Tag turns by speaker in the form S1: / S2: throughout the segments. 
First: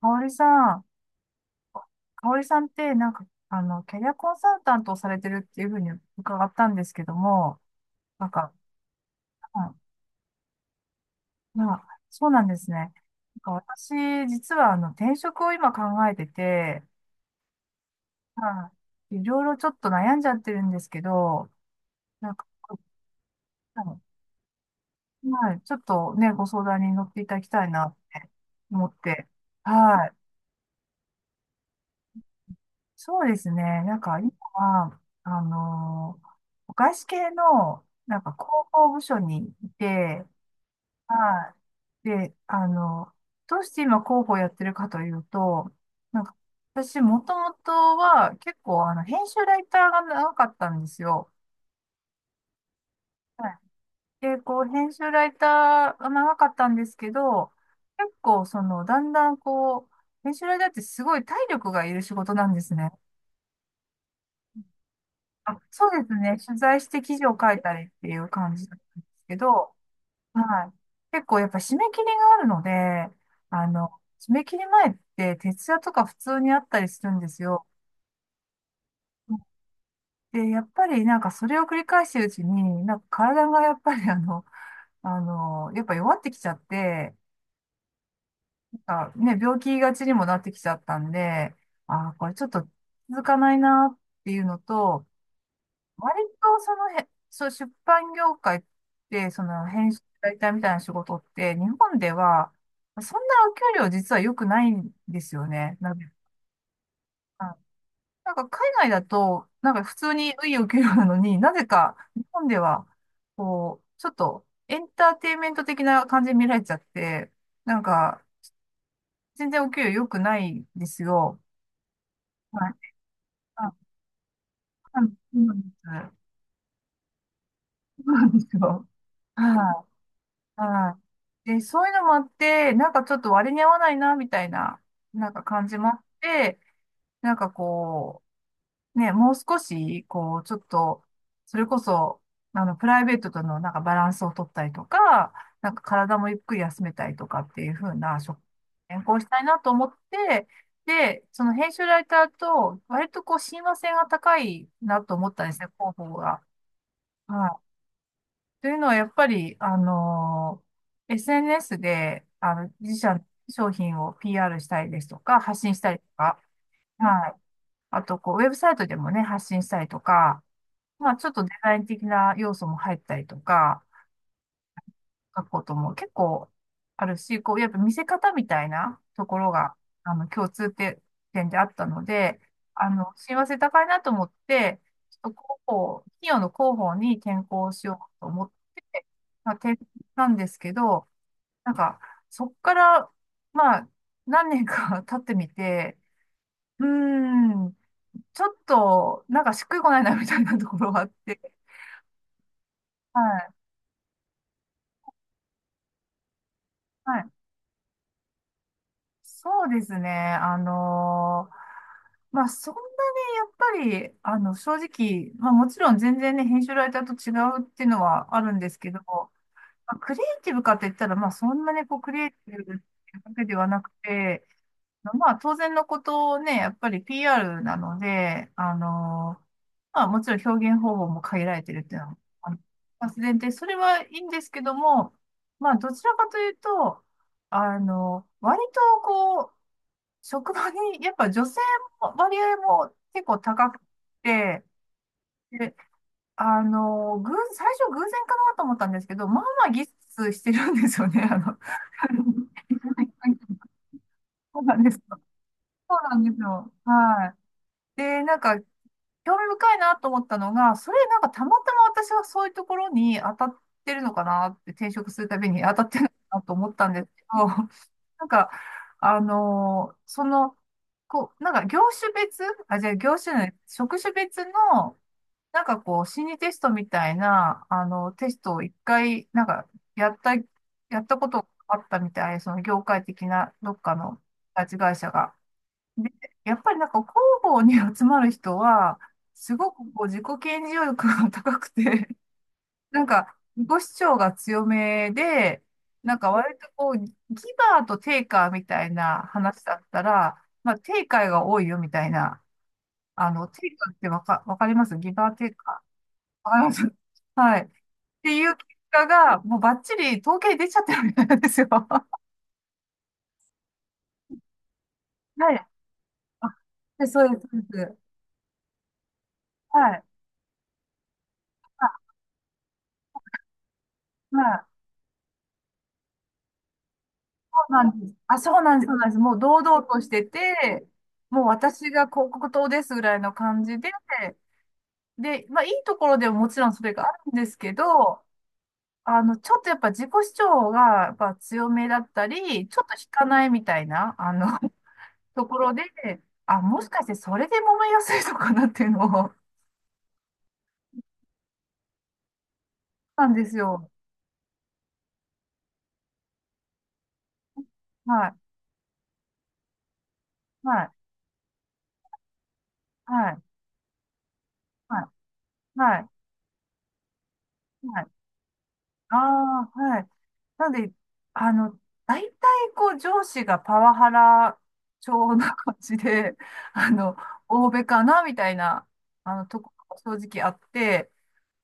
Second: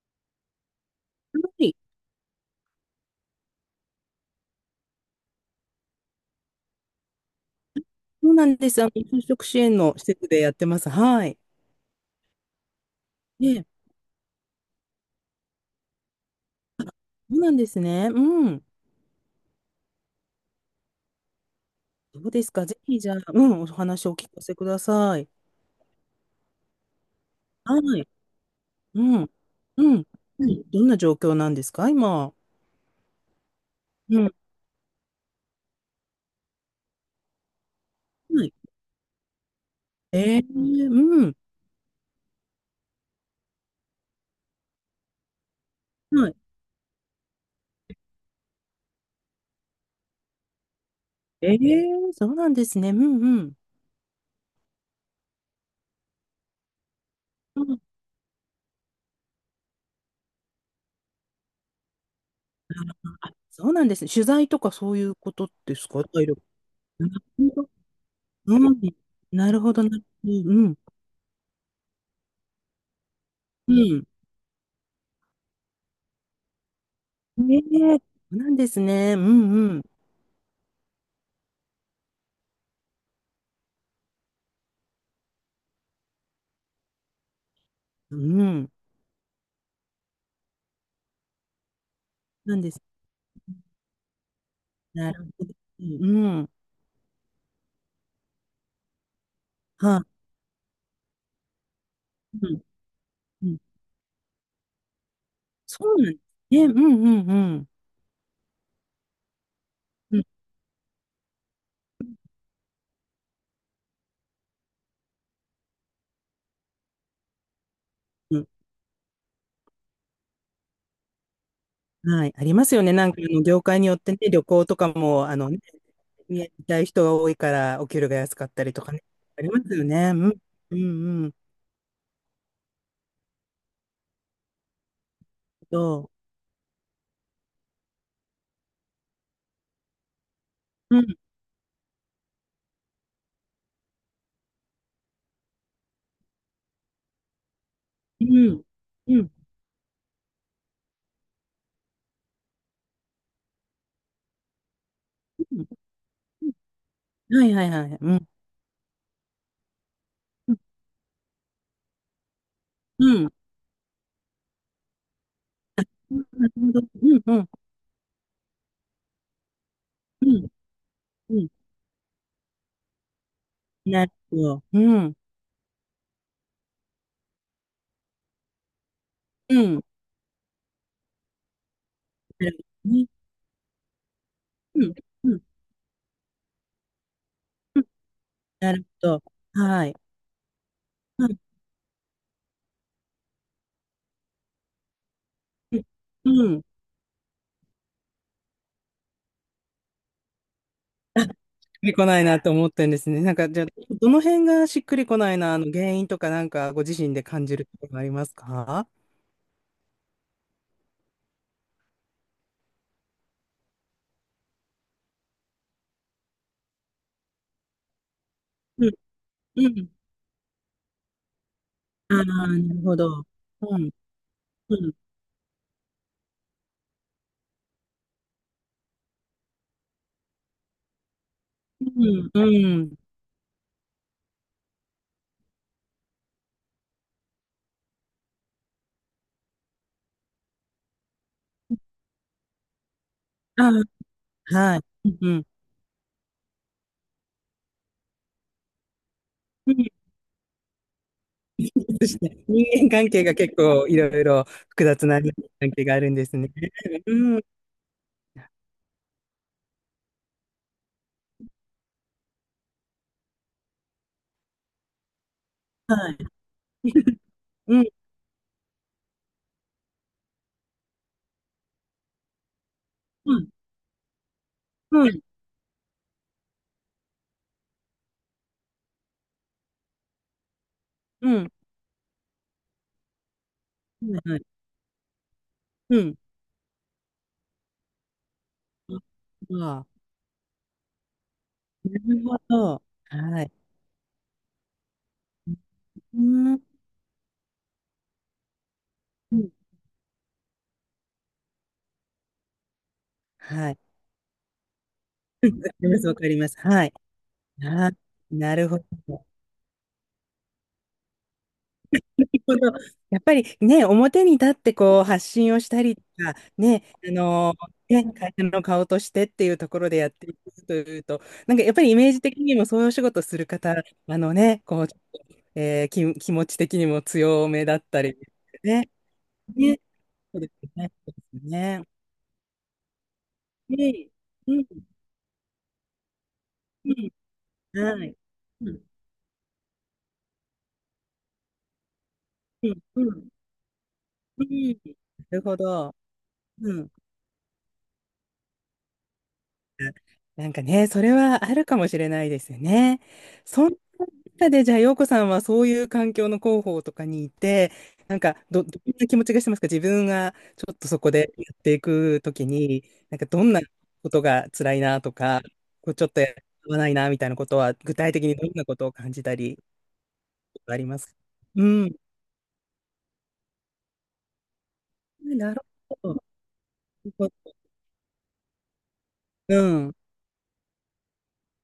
S1: かおりさん、
S2: はい。
S1: かおりさんってなんか、キャリアコンサルタントをされてるっていうふうに伺ったんですけども、なん
S2: そうな
S1: か、
S2: んです。あの、就職支
S1: うん、
S2: 援の施設でやってます。はい。
S1: まあ、そうなんですね。なん
S2: ね
S1: か
S2: え、
S1: 私、実は転職を今考えてて、
S2: そうなんですね。うん。
S1: まあ、いろいろちょっと悩んじゃってるんですけど、
S2: どう
S1: なん
S2: で
S1: か、
S2: すか。ぜひ、じゃあ、うん、お
S1: う
S2: 話をお聞かせください。
S1: ん、はい、ちょっとね、ご相談に乗っていただきたい
S2: は
S1: なっ
S2: い。
S1: て思っ
S2: う
S1: て、
S2: ん。うん。
S1: はい。
S2: はい、どんな状況なんですか、今。
S1: そうですね。なんか
S2: う
S1: 今
S2: ん。
S1: は、外資系の、なんか
S2: は
S1: 広
S2: い。
S1: 報部署にいて、
S2: うん。
S1: はい。で、どうして今広報やってるかというと、なん
S2: は
S1: か
S2: い。
S1: 私もともとは結構編集ライターが長かったんですよ。
S2: えそうなんですね。うんう
S1: は
S2: ん。
S1: い。で、こう編集ライターが長かったんですけど、
S2: うん。
S1: 結構そのだんだんこう、編集ライターってすごい体力がいる仕事なんですね。
S2: あ、そうなんですね。取材とかそういうこと
S1: あ、
S2: で
S1: そ
S2: す
S1: う
S2: か、
S1: です
S2: 体
S1: ね。
S2: 力。
S1: 取材して
S2: なる
S1: 記事を書い
S2: ほど。
S1: たりっていう感じ
S2: う
S1: なん
S2: ん。
S1: ですけ
S2: なるほ
S1: ど、
S2: ど、なるほど。う
S1: はい。
S2: ん。
S1: 結構やっぱ締め切りがあるので、あ
S2: う
S1: の、
S2: ん。
S1: 締め切り前って徹夜とか普通にあったりするんです
S2: え
S1: よ。
S2: え、そうなんですね。うんうん。
S1: で、やっぱりなんかそれを繰り返してるうちに、なんか体がやっぱりやっぱ弱ってきちゃって、
S2: うん。
S1: なんかね、病気がちにもなってきちゃったんで、ああ、これちょっ
S2: なん
S1: と
S2: です。
S1: 続かないなっていうのと、
S2: なるほど。
S1: 割
S2: うん。
S1: とそのそう、出版業界って、その編集
S2: は
S1: ライターみたいな仕事って、日本で
S2: い。
S1: は、
S2: うん。
S1: そんな
S2: う
S1: お
S2: ん。
S1: 給料実は良くないんですよね。
S2: そうなんですね。うんうん
S1: か、
S2: う
S1: あ
S2: ん。
S1: なんか海外だと、なんか普通
S2: うん
S1: にいいお給料なのに、なぜか日本では、こう、ちょっとエンターテインメント的な感じに見られちゃって、なんか、
S2: うん。
S1: 全然お給料良くないんですよ。
S2: はい。ありま
S1: はい。
S2: すよね。なんか、あの、業
S1: あ、
S2: 界によってね、旅行とか
S1: そ
S2: も、あ
S1: う
S2: の
S1: な
S2: ね、
S1: んです。
S2: 見たい人が多いから、お給
S1: そ
S2: 料
S1: う
S2: が
S1: なん
S2: 安
S1: で
S2: かっ
S1: す
S2: たりと
S1: よ。
S2: かね。ありますよ
S1: は
S2: ね。うん。
S1: い。
S2: う
S1: は
S2: んうん。
S1: い。で、そういうのもあって、なんかちょっと割に合わないな、みたいな、なんか感じ
S2: そ
S1: もあって、なんかこう、ね、もう少し、こう、ちょっ
S2: う。う
S1: と、
S2: ん。
S1: それこそ、プライベートとのなんかバランスを取ったりとか、なんか体もゆっくり休めたりとかっていう風な
S2: う
S1: 職、
S2: ん。
S1: 変
S2: う
S1: 更し
S2: ん。
S1: たいなと思って、で、その編集ライターと、割とこう、親和性が高いなと思っ
S2: う
S1: たんです
S2: ん、
S1: ね、広報が。
S2: は
S1: は
S2: いはい
S1: い。
S2: はい。うん。
S1: というのは、やっぱり、SNS で、自社
S2: う
S1: の
S2: ん。
S1: 商品を PR したりですとか、発信したりと
S2: うん、
S1: か、
S2: なるほど。
S1: は
S2: うん
S1: い。
S2: うん
S1: あと、こう、ウェブサイトでもね、発信したりと
S2: う
S1: か、
S2: ん。
S1: まあ、ちょっ
S2: う
S1: と
S2: ん。
S1: デザイン的な要素も入ったりとか、
S2: なるほど。うん。
S1: 学校とも結構あるし、こう、やっぱ見せ方みたいなところ
S2: う
S1: が、
S2: ん。
S1: 共通点であったので、
S2: なるほどね。
S1: 親和性高いなと思って、
S2: うん。
S1: ちょっ
S2: う
S1: と
S2: ん。
S1: 広報、企業の広報に転校しようと思っ
S2: なる
S1: て、
S2: ほど。
S1: まあ、転校
S2: は
S1: し
S2: い。
S1: たんですけど、
S2: うん。
S1: なんか、そっから、まあ、何年か 経ってみて、
S2: うん。し
S1: うーん、ちょっと、なんかしっくりこないなみたいなところがあって、
S2: っくりこないなと思ってんです
S1: は
S2: ね。なんか、じゃ
S1: い、
S2: あ、どの辺がしっくりこないな、あの原因とか、なんか、ご自身
S1: は
S2: で
S1: い。
S2: 感じることがありますか？
S1: そうですね。まあ、そんなにやっぱり、正直、まあ、もちろん全然ね、編集ライターと違うっていうのはあるんです
S2: う
S1: け
S2: ん、
S1: ど、ま
S2: うん。
S1: あ、クリエイティブかって言ったら、まあ、そんなにこう、ク
S2: あ
S1: リエイテ
S2: あ、
S1: ィブって
S2: な
S1: い
S2: るほ
S1: う
S2: ど。
S1: わけでは
S2: う
S1: な
S2: ん、
S1: くて、
S2: うん、
S1: まあ、当然のことをね、やっぱり PR なので、まあ、もちろん表現方法も限られてるっていうのは、
S2: うん、
S1: あの
S2: うん。
S1: まあ自然で、それはいいんですけども、まあ、どちらかというと、割とこう、職場に、やっぱ女性も割合も結構
S2: あ
S1: 高く
S2: あ、
S1: て、
S2: はい。うん、うん。
S1: で、最初偶然かなと思ったんですけど、まあま
S2: う
S1: あギ
S2: ん、
S1: スしてるんですよね、
S2: そして、人間関 係が結構いろいろ
S1: そうなん
S2: 複
S1: です
S2: 雑
S1: よ。
S2: な人間関係が
S1: そ
S2: あ
S1: う
S2: るん
S1: なん
S2: で
S1: で
S2: す
S1: す
S2: ね。
S1: よ。はい。
S2: うん、
S1: で、なんか、興味深いなと思ったのが、それなんかたまたま私はそういうところに当たってるのかなって、転職するたびに当たっ
S2: は
S1: てるのか
S2: い。
S1: なと思ったんですけど、
S2: うん、
S1: なんか、あのーその、こう、なんか業種別、あ、じゃあ業
S2: う
S1: 種
S2: ん、
S1: の、職種別の、
S2: うん、うん、
S1: なんかこう、心理テストみたいな、テストを一回、なんか、やったことがあったみたい、その業界的な、どっかの、
S2: はい。
S1: 会社が。
S2: う
S1: で、
S2: ん。
S1: やっぱりなんか広報に集まる人は、すごく
S2: ああ、
S1: こう自己顕示欲が 高く
S2: な
S1: て、
S2: るほど。
S1: なんか
S2: はい。
S1: 自己主張が強めで、なん
S2: うー
S1: か割と
S2: ん。
S1: こう、ギバーとテイカーみたいな話だったら、まあテイカーが多いよみたいな、テ
S2: は
S1: イ
S2: い。
S1: カーってわかりますギバー
S2: わ
S1: テイ
S2: か
S1: カ
S2: ります、わかり
S1: ー。
S2: ま
S1: わ
S2: す。
S1: かりま
S2: はい。
S1: す、はい。っ
S2: あー、
S1: てい
S2: な
S1: う
S2: る
S1: 結
S2: ほど。
S1: 果が、もうバッチリ統計に出ちゃってるみたいなんですよ。は
S2: このやっぱりね、表に立ってこう発
S1: い。ま
S2: 信を
S1: あ
S2: したりとか、ね、
S1: で、
S2: あ
S1: そうです。
S2: の
S1: そうです、
S2: ね、会社の顔としてっていうところ
S1: は
S2: で
S1: い。
S2: やっていくというと、なんかやっぱりイメージ的にもそういうお仕事する方、あの
S1: は
S2: ね、
S1: い。
S2: こう、ちょっと気持ち的にも強
S1: そ
S2: め
S1: う
S2: だ
S1: な
S2: っ
S1: ん
S2: た
S1: です。
S2: り、
S1: あ、そうなんです。
S2: ね、
S1: そうなんです。もう堂
S2: ね、
S1: 々として
S2: そうです
S1: て、
S2: ね、そうで
S1: もう
S2: すね。
S1: 私が広告塔ですぐらいの感じで、
S2: ね、うん、
S1: で、まあいいところでももちろんそ
S2: う
S1: れがあるんですけ
S2: ん、はい。
S1: ど、
S2: うん、
S1: ちょっとやっぱ自己主張がやっぱ強めだった
S2: う
S1: り、ち
S2: ん、
S1: ょっと引
S2: う
S1: か
S2: ん、
S1: ないみたいな、
S2: うん、なる
S1: と
S2: ほ
S1: ころで、
S2: ど。
S1: あ、
S2: う
S1: もし
S2: ん。
S1: かしてそれで揉めやすいのかなっていうのを、そう
S2: なんかね、それはあるかもしれないですよね。
S1: なんです
S2: そん
S1: よ。
S2: な中で、じゃあ、陽子さんはそういう環境の広報とかにいて、なん
S1: は
S2: か
S1: い、
S2: どんな気持ちがしてますか、自分がちょ
S1: は
S2: っと
S1: い、
S2: そこでやっていくときに、なんか
S1: はい、
S2: どんなことが辛いな
S1: は
S2: と
S1: い、
S2: か、こう
S1: は
S2: ちょ
S1: い。
S2: っとやわないなみたいなことは、具
S1: はい、
S2: 体的にどんなことを感
S1: あ
S2: じたり
S1: あ、はい。なん
S2: あり
S1: で、
S2: ますか？
S1: あ
S2: う
S1: の、
S2: ん。
S1: 大体こう上司がパワハラ調
S2: な
S1: な
S2: る
S1: 感じ
S2: ほど。
S1: で、あの、欧米かなみたいな、
S2: う
S1: とこ
S2: ん。
S1: が正直あって、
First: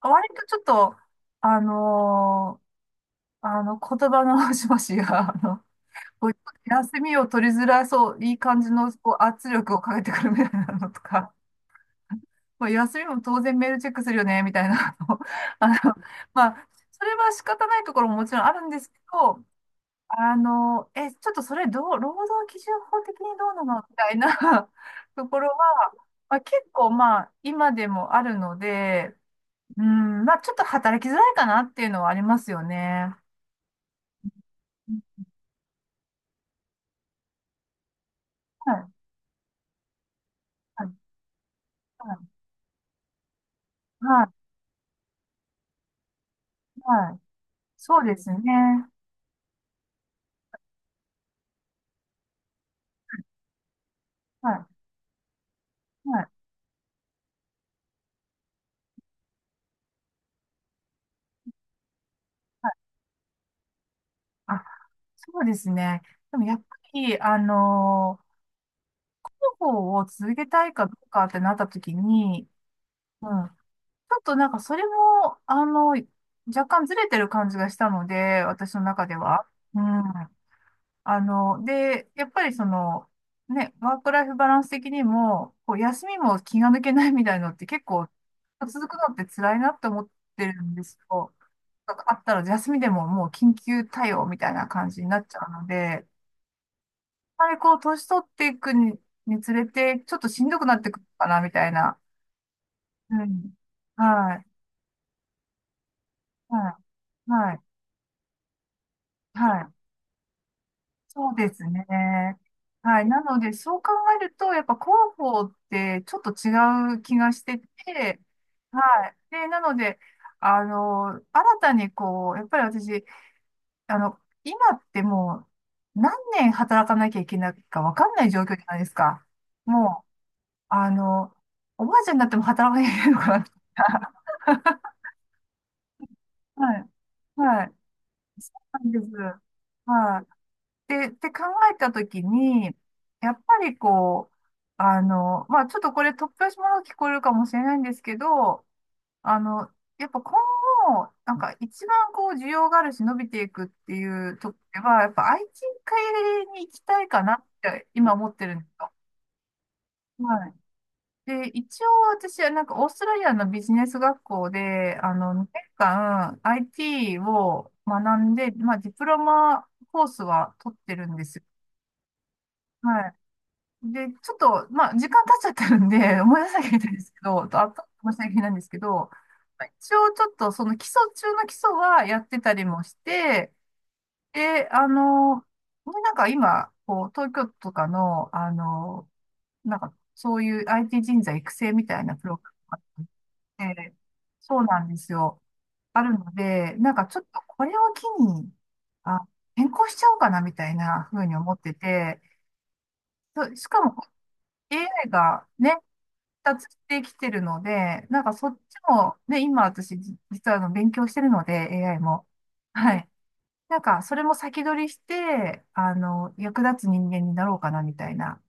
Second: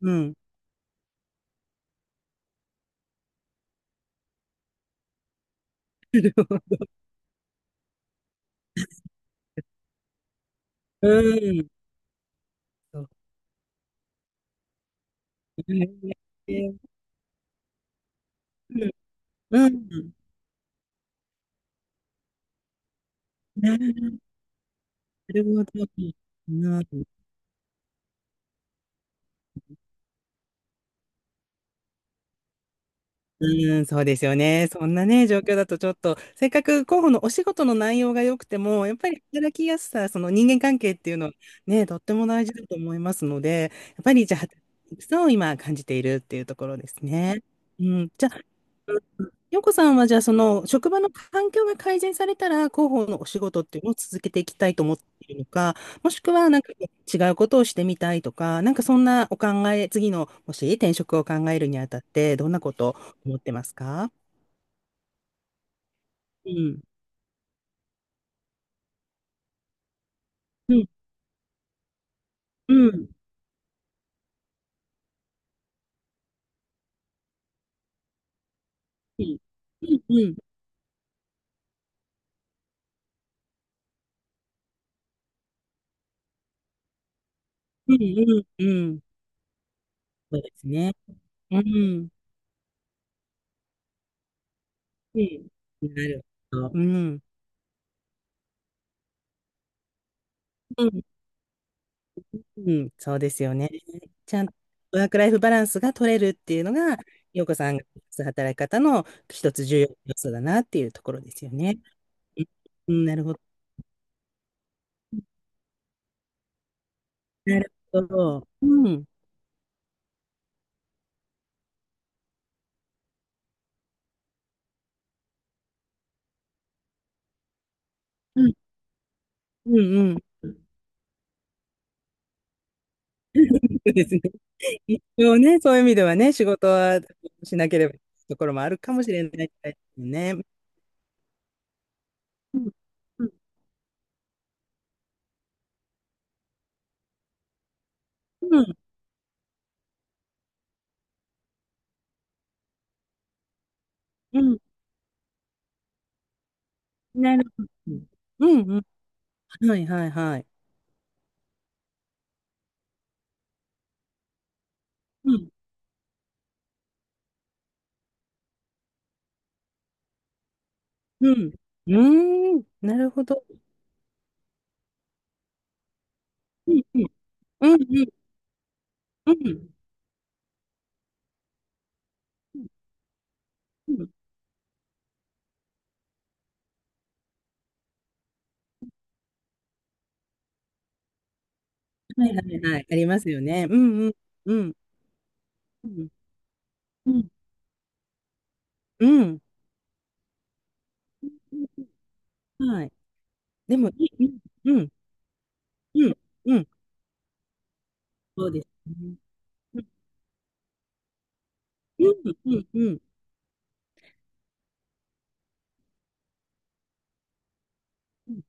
S2: う
S1: 割
S2: ん。
S1: とちょっと、あのー言葉の端々が、
S2: な
S1: こう
S2: るほど、
S1: 休みを取りづらそう、いい感じのこう圧力をかけてくるみたいなのと
S2: う
S1: か、
S2: ん。
S1: まあ、休み
S2: そ
S1: も当然メールチェックするよね、みたいなの、
S2: う
S1: あの、
S2: ね、
S1: まあ、それは仕方ないところももちろんあるんですけど、
S2: うん。
S1: え、ちょっとそれどう、労働基準法的にどう
S2: う
S1: なのみたい
S2: ん。
S1: な と
S2: な
S1: こ
S2: る
S1: ろは、
S2: ほど。
S1: まあ、結構まあ今でもあるので、うん、まあちょっと働きづらいかなっていうのはありますよね。
S2: うん、うん、そうですよね。そんなね、状況だとちょっと、せっかく候補のお仕事の内容が良くて
S1: は
S2: も、
S1: い、
S2: やっぱり働きやすさ、その人間関
S1: はい、
S2: 係っていうのはね、とっ
S1: は
S2: て
S1: い、
S2: も大事だと思いますので、やっぱ
S1: は
S2: り
S1: い、
S2: じゃあ、働きやすさを今感じているっていうところです
S1: はい、
S2: ね。う
S1: そう
S2: ん、
S1: で
S2: じ
S1: す
S2: ゃあ、
S1: ね。
S2: 洋子さんはじゃあその職場の環境が改善されたら広報のお仕事っていうのを続けていきたい
S1: は
S2: と思っているのか、
S1: い、
S2: もし
S1: はい、
S2: くはなんか違うことをしてみたいとか、なんかそんなお考え、次のもし転職を考えるにあたってどんなことを思ってますか？
S1: あ、そうですね。でも
S2: う
S1: やっぱ
S2: ん。
S1: り、広報を続けたい
S2: う
S1: か
S2: ん。
S1: どうかってなった時に、
S2: うん。
S1: うん、ちょっとなんかそれも、若干ずれてる感じがしたので、私の中で
S2: うん。
S1: は。う
S2: う
S1: ん。
S2: ん。うん。
S1: で、やっぱりその、ね、ワークライフバランス的にも、こう休みも気が抜けないみたいのって結
S2: う
S1: 構
S2: ん。うん。う
S1: 続く
S2: ん、
S1: のって辛いなって思っ
S2: そう
S1: て
S2: で
S1: る
S2: す
S1: んで
S2: ね。
S1: すよ。
S2: う
S1: なんか
S2: ん。
S1: あったら休みでももう緊急対応みたいな感じにな
S2: う
S1: っちゃ
S2: ん。
S1: うので、
S2: な
S1: やっ
S2: るほど。うん。
S1: ぱりこう年取っていくに、につれて、ちょっとしんどくなってくるかな、みたいな。
S2: うん、そう
S1: う
S2: です
S1: ん。
S2: よね。ち
S1: は
S2: ゃ
S1: い。
S2: んとワークライフバランスが取れるっていう
S1: は
S2: のが、
S1: い。
S2: 陽
S1: は
S2: 子
S1: い。
S2: さんが働き方の一
S1: は
S2: つ
S1: い。
S2: 重要な要素だなっていうところ
S1: そ
S2: で
S1: う
S2: す
S1: で
S2: よ
S1: す
S2: ね。
S1: ね。
S2: う
S1: は
S2: ん、
S1: い。
S2: な
S1: な
S2: るほ
S1: の
S2: ど。
S1: で、そう考えると、やっぱ広報ってちょっと違う気がして
S2: なるほ
S1: て、
S2: ど。うん、
S1: はい。で、なので、新たにこう、やっぱり私、今ってもう何年働かなきゃいけないかわかんない
S2: う
S1: 状
S2: ん、
S1: 況じゃないですか。
S2: うん、
S1: もう、
S2: うん。
S1: あの、おばあちゃんになっても働かなきゃいけないのかな。
S2: そうですね。一応ね、そういう意味ではね、仕 事
S1: はい。
S2: はし
S1: は
S2: な
S1: い。
S2: ければいけないところもある
S1: なん
S2: か
S1: で
S2: も
S1: す。
S2: しれな
S1: は
S2: い
S1: い。
S2: ですね。
S1: で、って考えたとき
S2: うん、
S1: に、
S2: う
S1: や
S2: ん、
S1: っぱりこう、まあちょっとこれ突拍子もの聞こえるかもしれないんですけ
S2: う
S1: ど、
S2: ん、
S1: あの、やっぱ今後、なんか一番こう需要があるし伸びていくっていう
S2: う
S1: とこ
S2: ん、
S1: ろでは、やっぱ IT 系に行きたいかな
S2: なる
S1: っ
S2: ほど。
S1: て今思ってる
S2: う
S1: んです
S2: ん、うん、
S1: よ。
S2: はい、はい、はい。
S1: はい。で、一応私はなんかオーストラリアのビジネス学校で、
S2: う
S1: 2
S2: ん、
S1: 年間 IT を学んで、まあディプロマコースは取ってるんで
S2: う
S1: すよ。
S2: ん、うーん、なるほど。
S1: で、ちょっと、まあ、時間経っちゃってるんで、思い出さなきゃいけないんですけど、と、
S2: う
S1: あ
S2: ん
S1: と、
S2: うん
S1: 申し訳ないんですけど、
S2: う
S1: まあ
S2: ん。
S1: 一応ちょっと、その基礎中の基礎はやってたりもして、
S2: うん。
S1: で、ね、なんか今、こう、東京都とかの、なんか、そういう IT 人材育成みたいな
S2: は
S1: プ
S2: い
S1: ログ
S2: は
S1: ラム
S2: い
S1: が
S2: はい。ありますよね。
S1: あっ
S2: う
S1: て、
S2: んうんう
S1: そう
S2: ん
S1: なんですよ。
S2: う
S1: あ
S2: ん
S1: るので、なんか
S2: う
S1: ちょっ
S2: ん
S1: とこれを機に、
S2: う
S1: あ、
S2: ん。
S1: 変更しちゃおうかなみたいなふうに思ってて、
S2: はい。
S1: そう、し
S2: で
S1: か
S2: も
S1: も
S2: いい、うんうん
S1: AI がね、
S2: うんう
S1: 達
S2: ん。
S1: してきてるので、なんかそ
S2: そう
S1: っち
S2: ですね。
S1: も、ね、今
S2: うん
S1: 私、実は勉強してるので、AI
S2: う
S1: も。
S2: んう
S1: は
S2: ん
S1: い。なんか、それも先取りして、役立つ人間になろうかな、みたい
S2: うん。
S1: な。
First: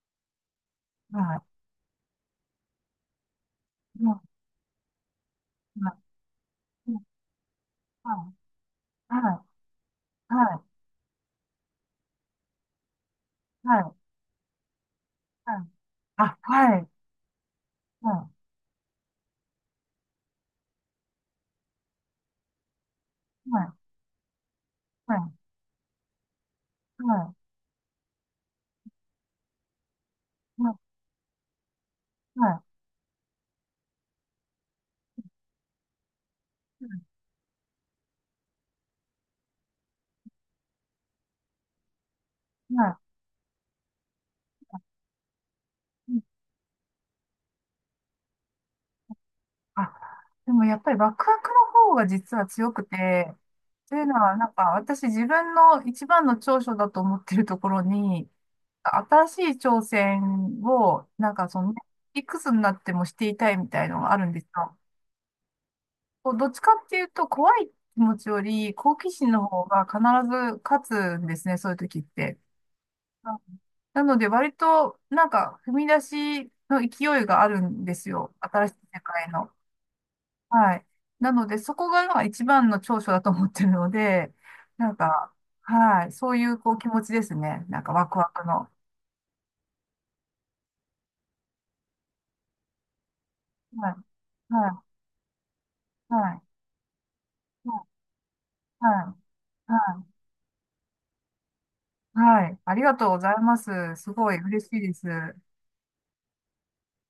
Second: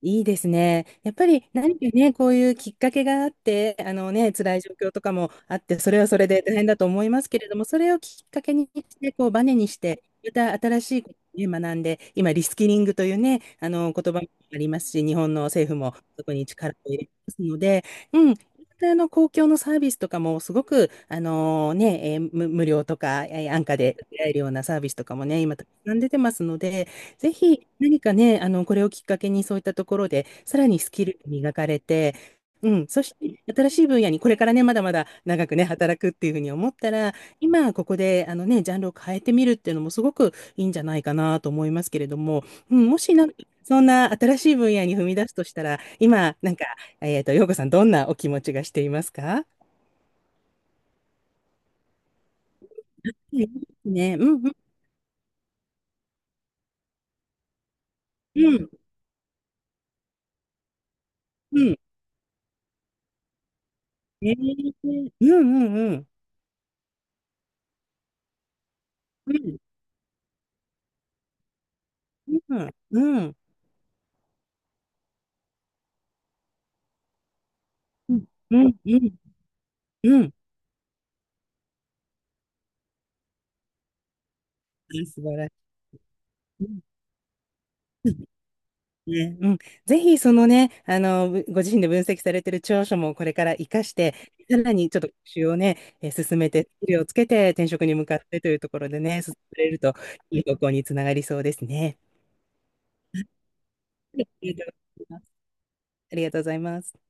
S2: いいですね。やっぱ
S1: は
S2: り何かね、こういうきっかけがあって、あ
S1: い。うん、
S2: の
S1: は
S2: ね、辛い状況とかもあって、それはそれで大変だと
S1: い、うん、
S2: 思いますけれども、それを
S1: は
S2: きっかけにして、
S1: い。
S2: こうバネにして、また
S1: は
S2: 新しいことをね、学んで、今、リスキリングというね、
S1: い。
S2: あ
S1: はい。は
S2: の言
S1: い。
S2: 葉もありますし、日本の
S1: はい、
S2: 政府もそこ
S1: あ、
S2: に力
S1: はい。
S2: を入れてますので、
S1: は
S2: うん。またあの公共のサービスとかもすごく、あのね、無料とか、
S1: い。は
S2: 安価
S1: い。
S2: で受けられるようなサービスとか
S1: は
S2: も
S1: い。
S2: ね、今たくさん出てますので、
S1: は
S2: ぜ
S1: い。
S2: ひ何かね、あの、これをきっかけにそういったところで、さら
S1: は
S2: にスキルが磨かれて、
S1: い。はい。は
S2: うん、そして新しい分野にこれからね、まだまだ長くね、働くっていうふうに思った
S1: い。
S2: ら、今ここであのね、ジャンルを変えてみるっていうのもすごくいいんじゃないかなと思いますけれども、う
S1: はい。
S2: ん、も
S1: は
S2: しなんか、そんな新しい分野に踏み出すとしたら、
S1: い。
S2: 今、なんか、陽子さん、どんなお気持ちがしていますか？
S1: あ、でもやっぱりワクワクの方が実は強く
S2: ね、うん、
S1: て、
S2: いいです
S1: というの
S2: ね、うん、
S1: は、な
S2: う
S1: ん
S2: ん、
S1: か私自分の一番の長所だと思ってるところに、
S2: うん、
S1: 新しい挑戦を、なんか
S2: う
S1: その、
S2: ん、
S1: いくつになってもしていたいみたいのがあるんですよ。
S2: うん、うん、うん、
S1: こうどっちかっていうと、怖い気持ちより好奇心
S2: う
S1: の
S2: ん、
S1: 方が必ず勝つんですね、そういう時って。
S2: うん。う
S1: う
S2: ん
S1: ん、なので、割と、なんか、踏み出しの勢いがあるんです
S2: うん、
S1: よ。
S2: う
S1: 新しい
S2: ん、う
S1: 世
S2: ん、
S1: 界の。
S2: うん。
S1: はい。なので、そこが今一番の長所だと思ってるので、なん
S2: あ、素
S1: か、
S2: 晴らし
S1: はい。そういう
S2: い。う
S1: こう
S2: ん、
S1: 気持ちですね。なんかワクワクの。
S2: ね、うん、ぜひそのね、あの、ご自身で分析されてる長所もこれから活か
S1: は
S2: して、
S1: い。
S2: さ
S1: は
S2: ら
S1: い。
S2: にちょっと復習をね、
S1: は
S2: 進
S1: い。
S2: めて、スキルをつけて転職に向かってというところ
S1: は
S2: でね、進めれ
S1: い。は
S2: る
S1: い。
S2: と
S1: はい。
S2: いい方向につながりそうですね。
S1: はい、ありがとうございます。す
S2: はい、
S1: ごい
S2: あり
S1: 嬉
S2: がとう
S1: しいで
S2: ござ
S1: す。
S2: います。ありがとうございます。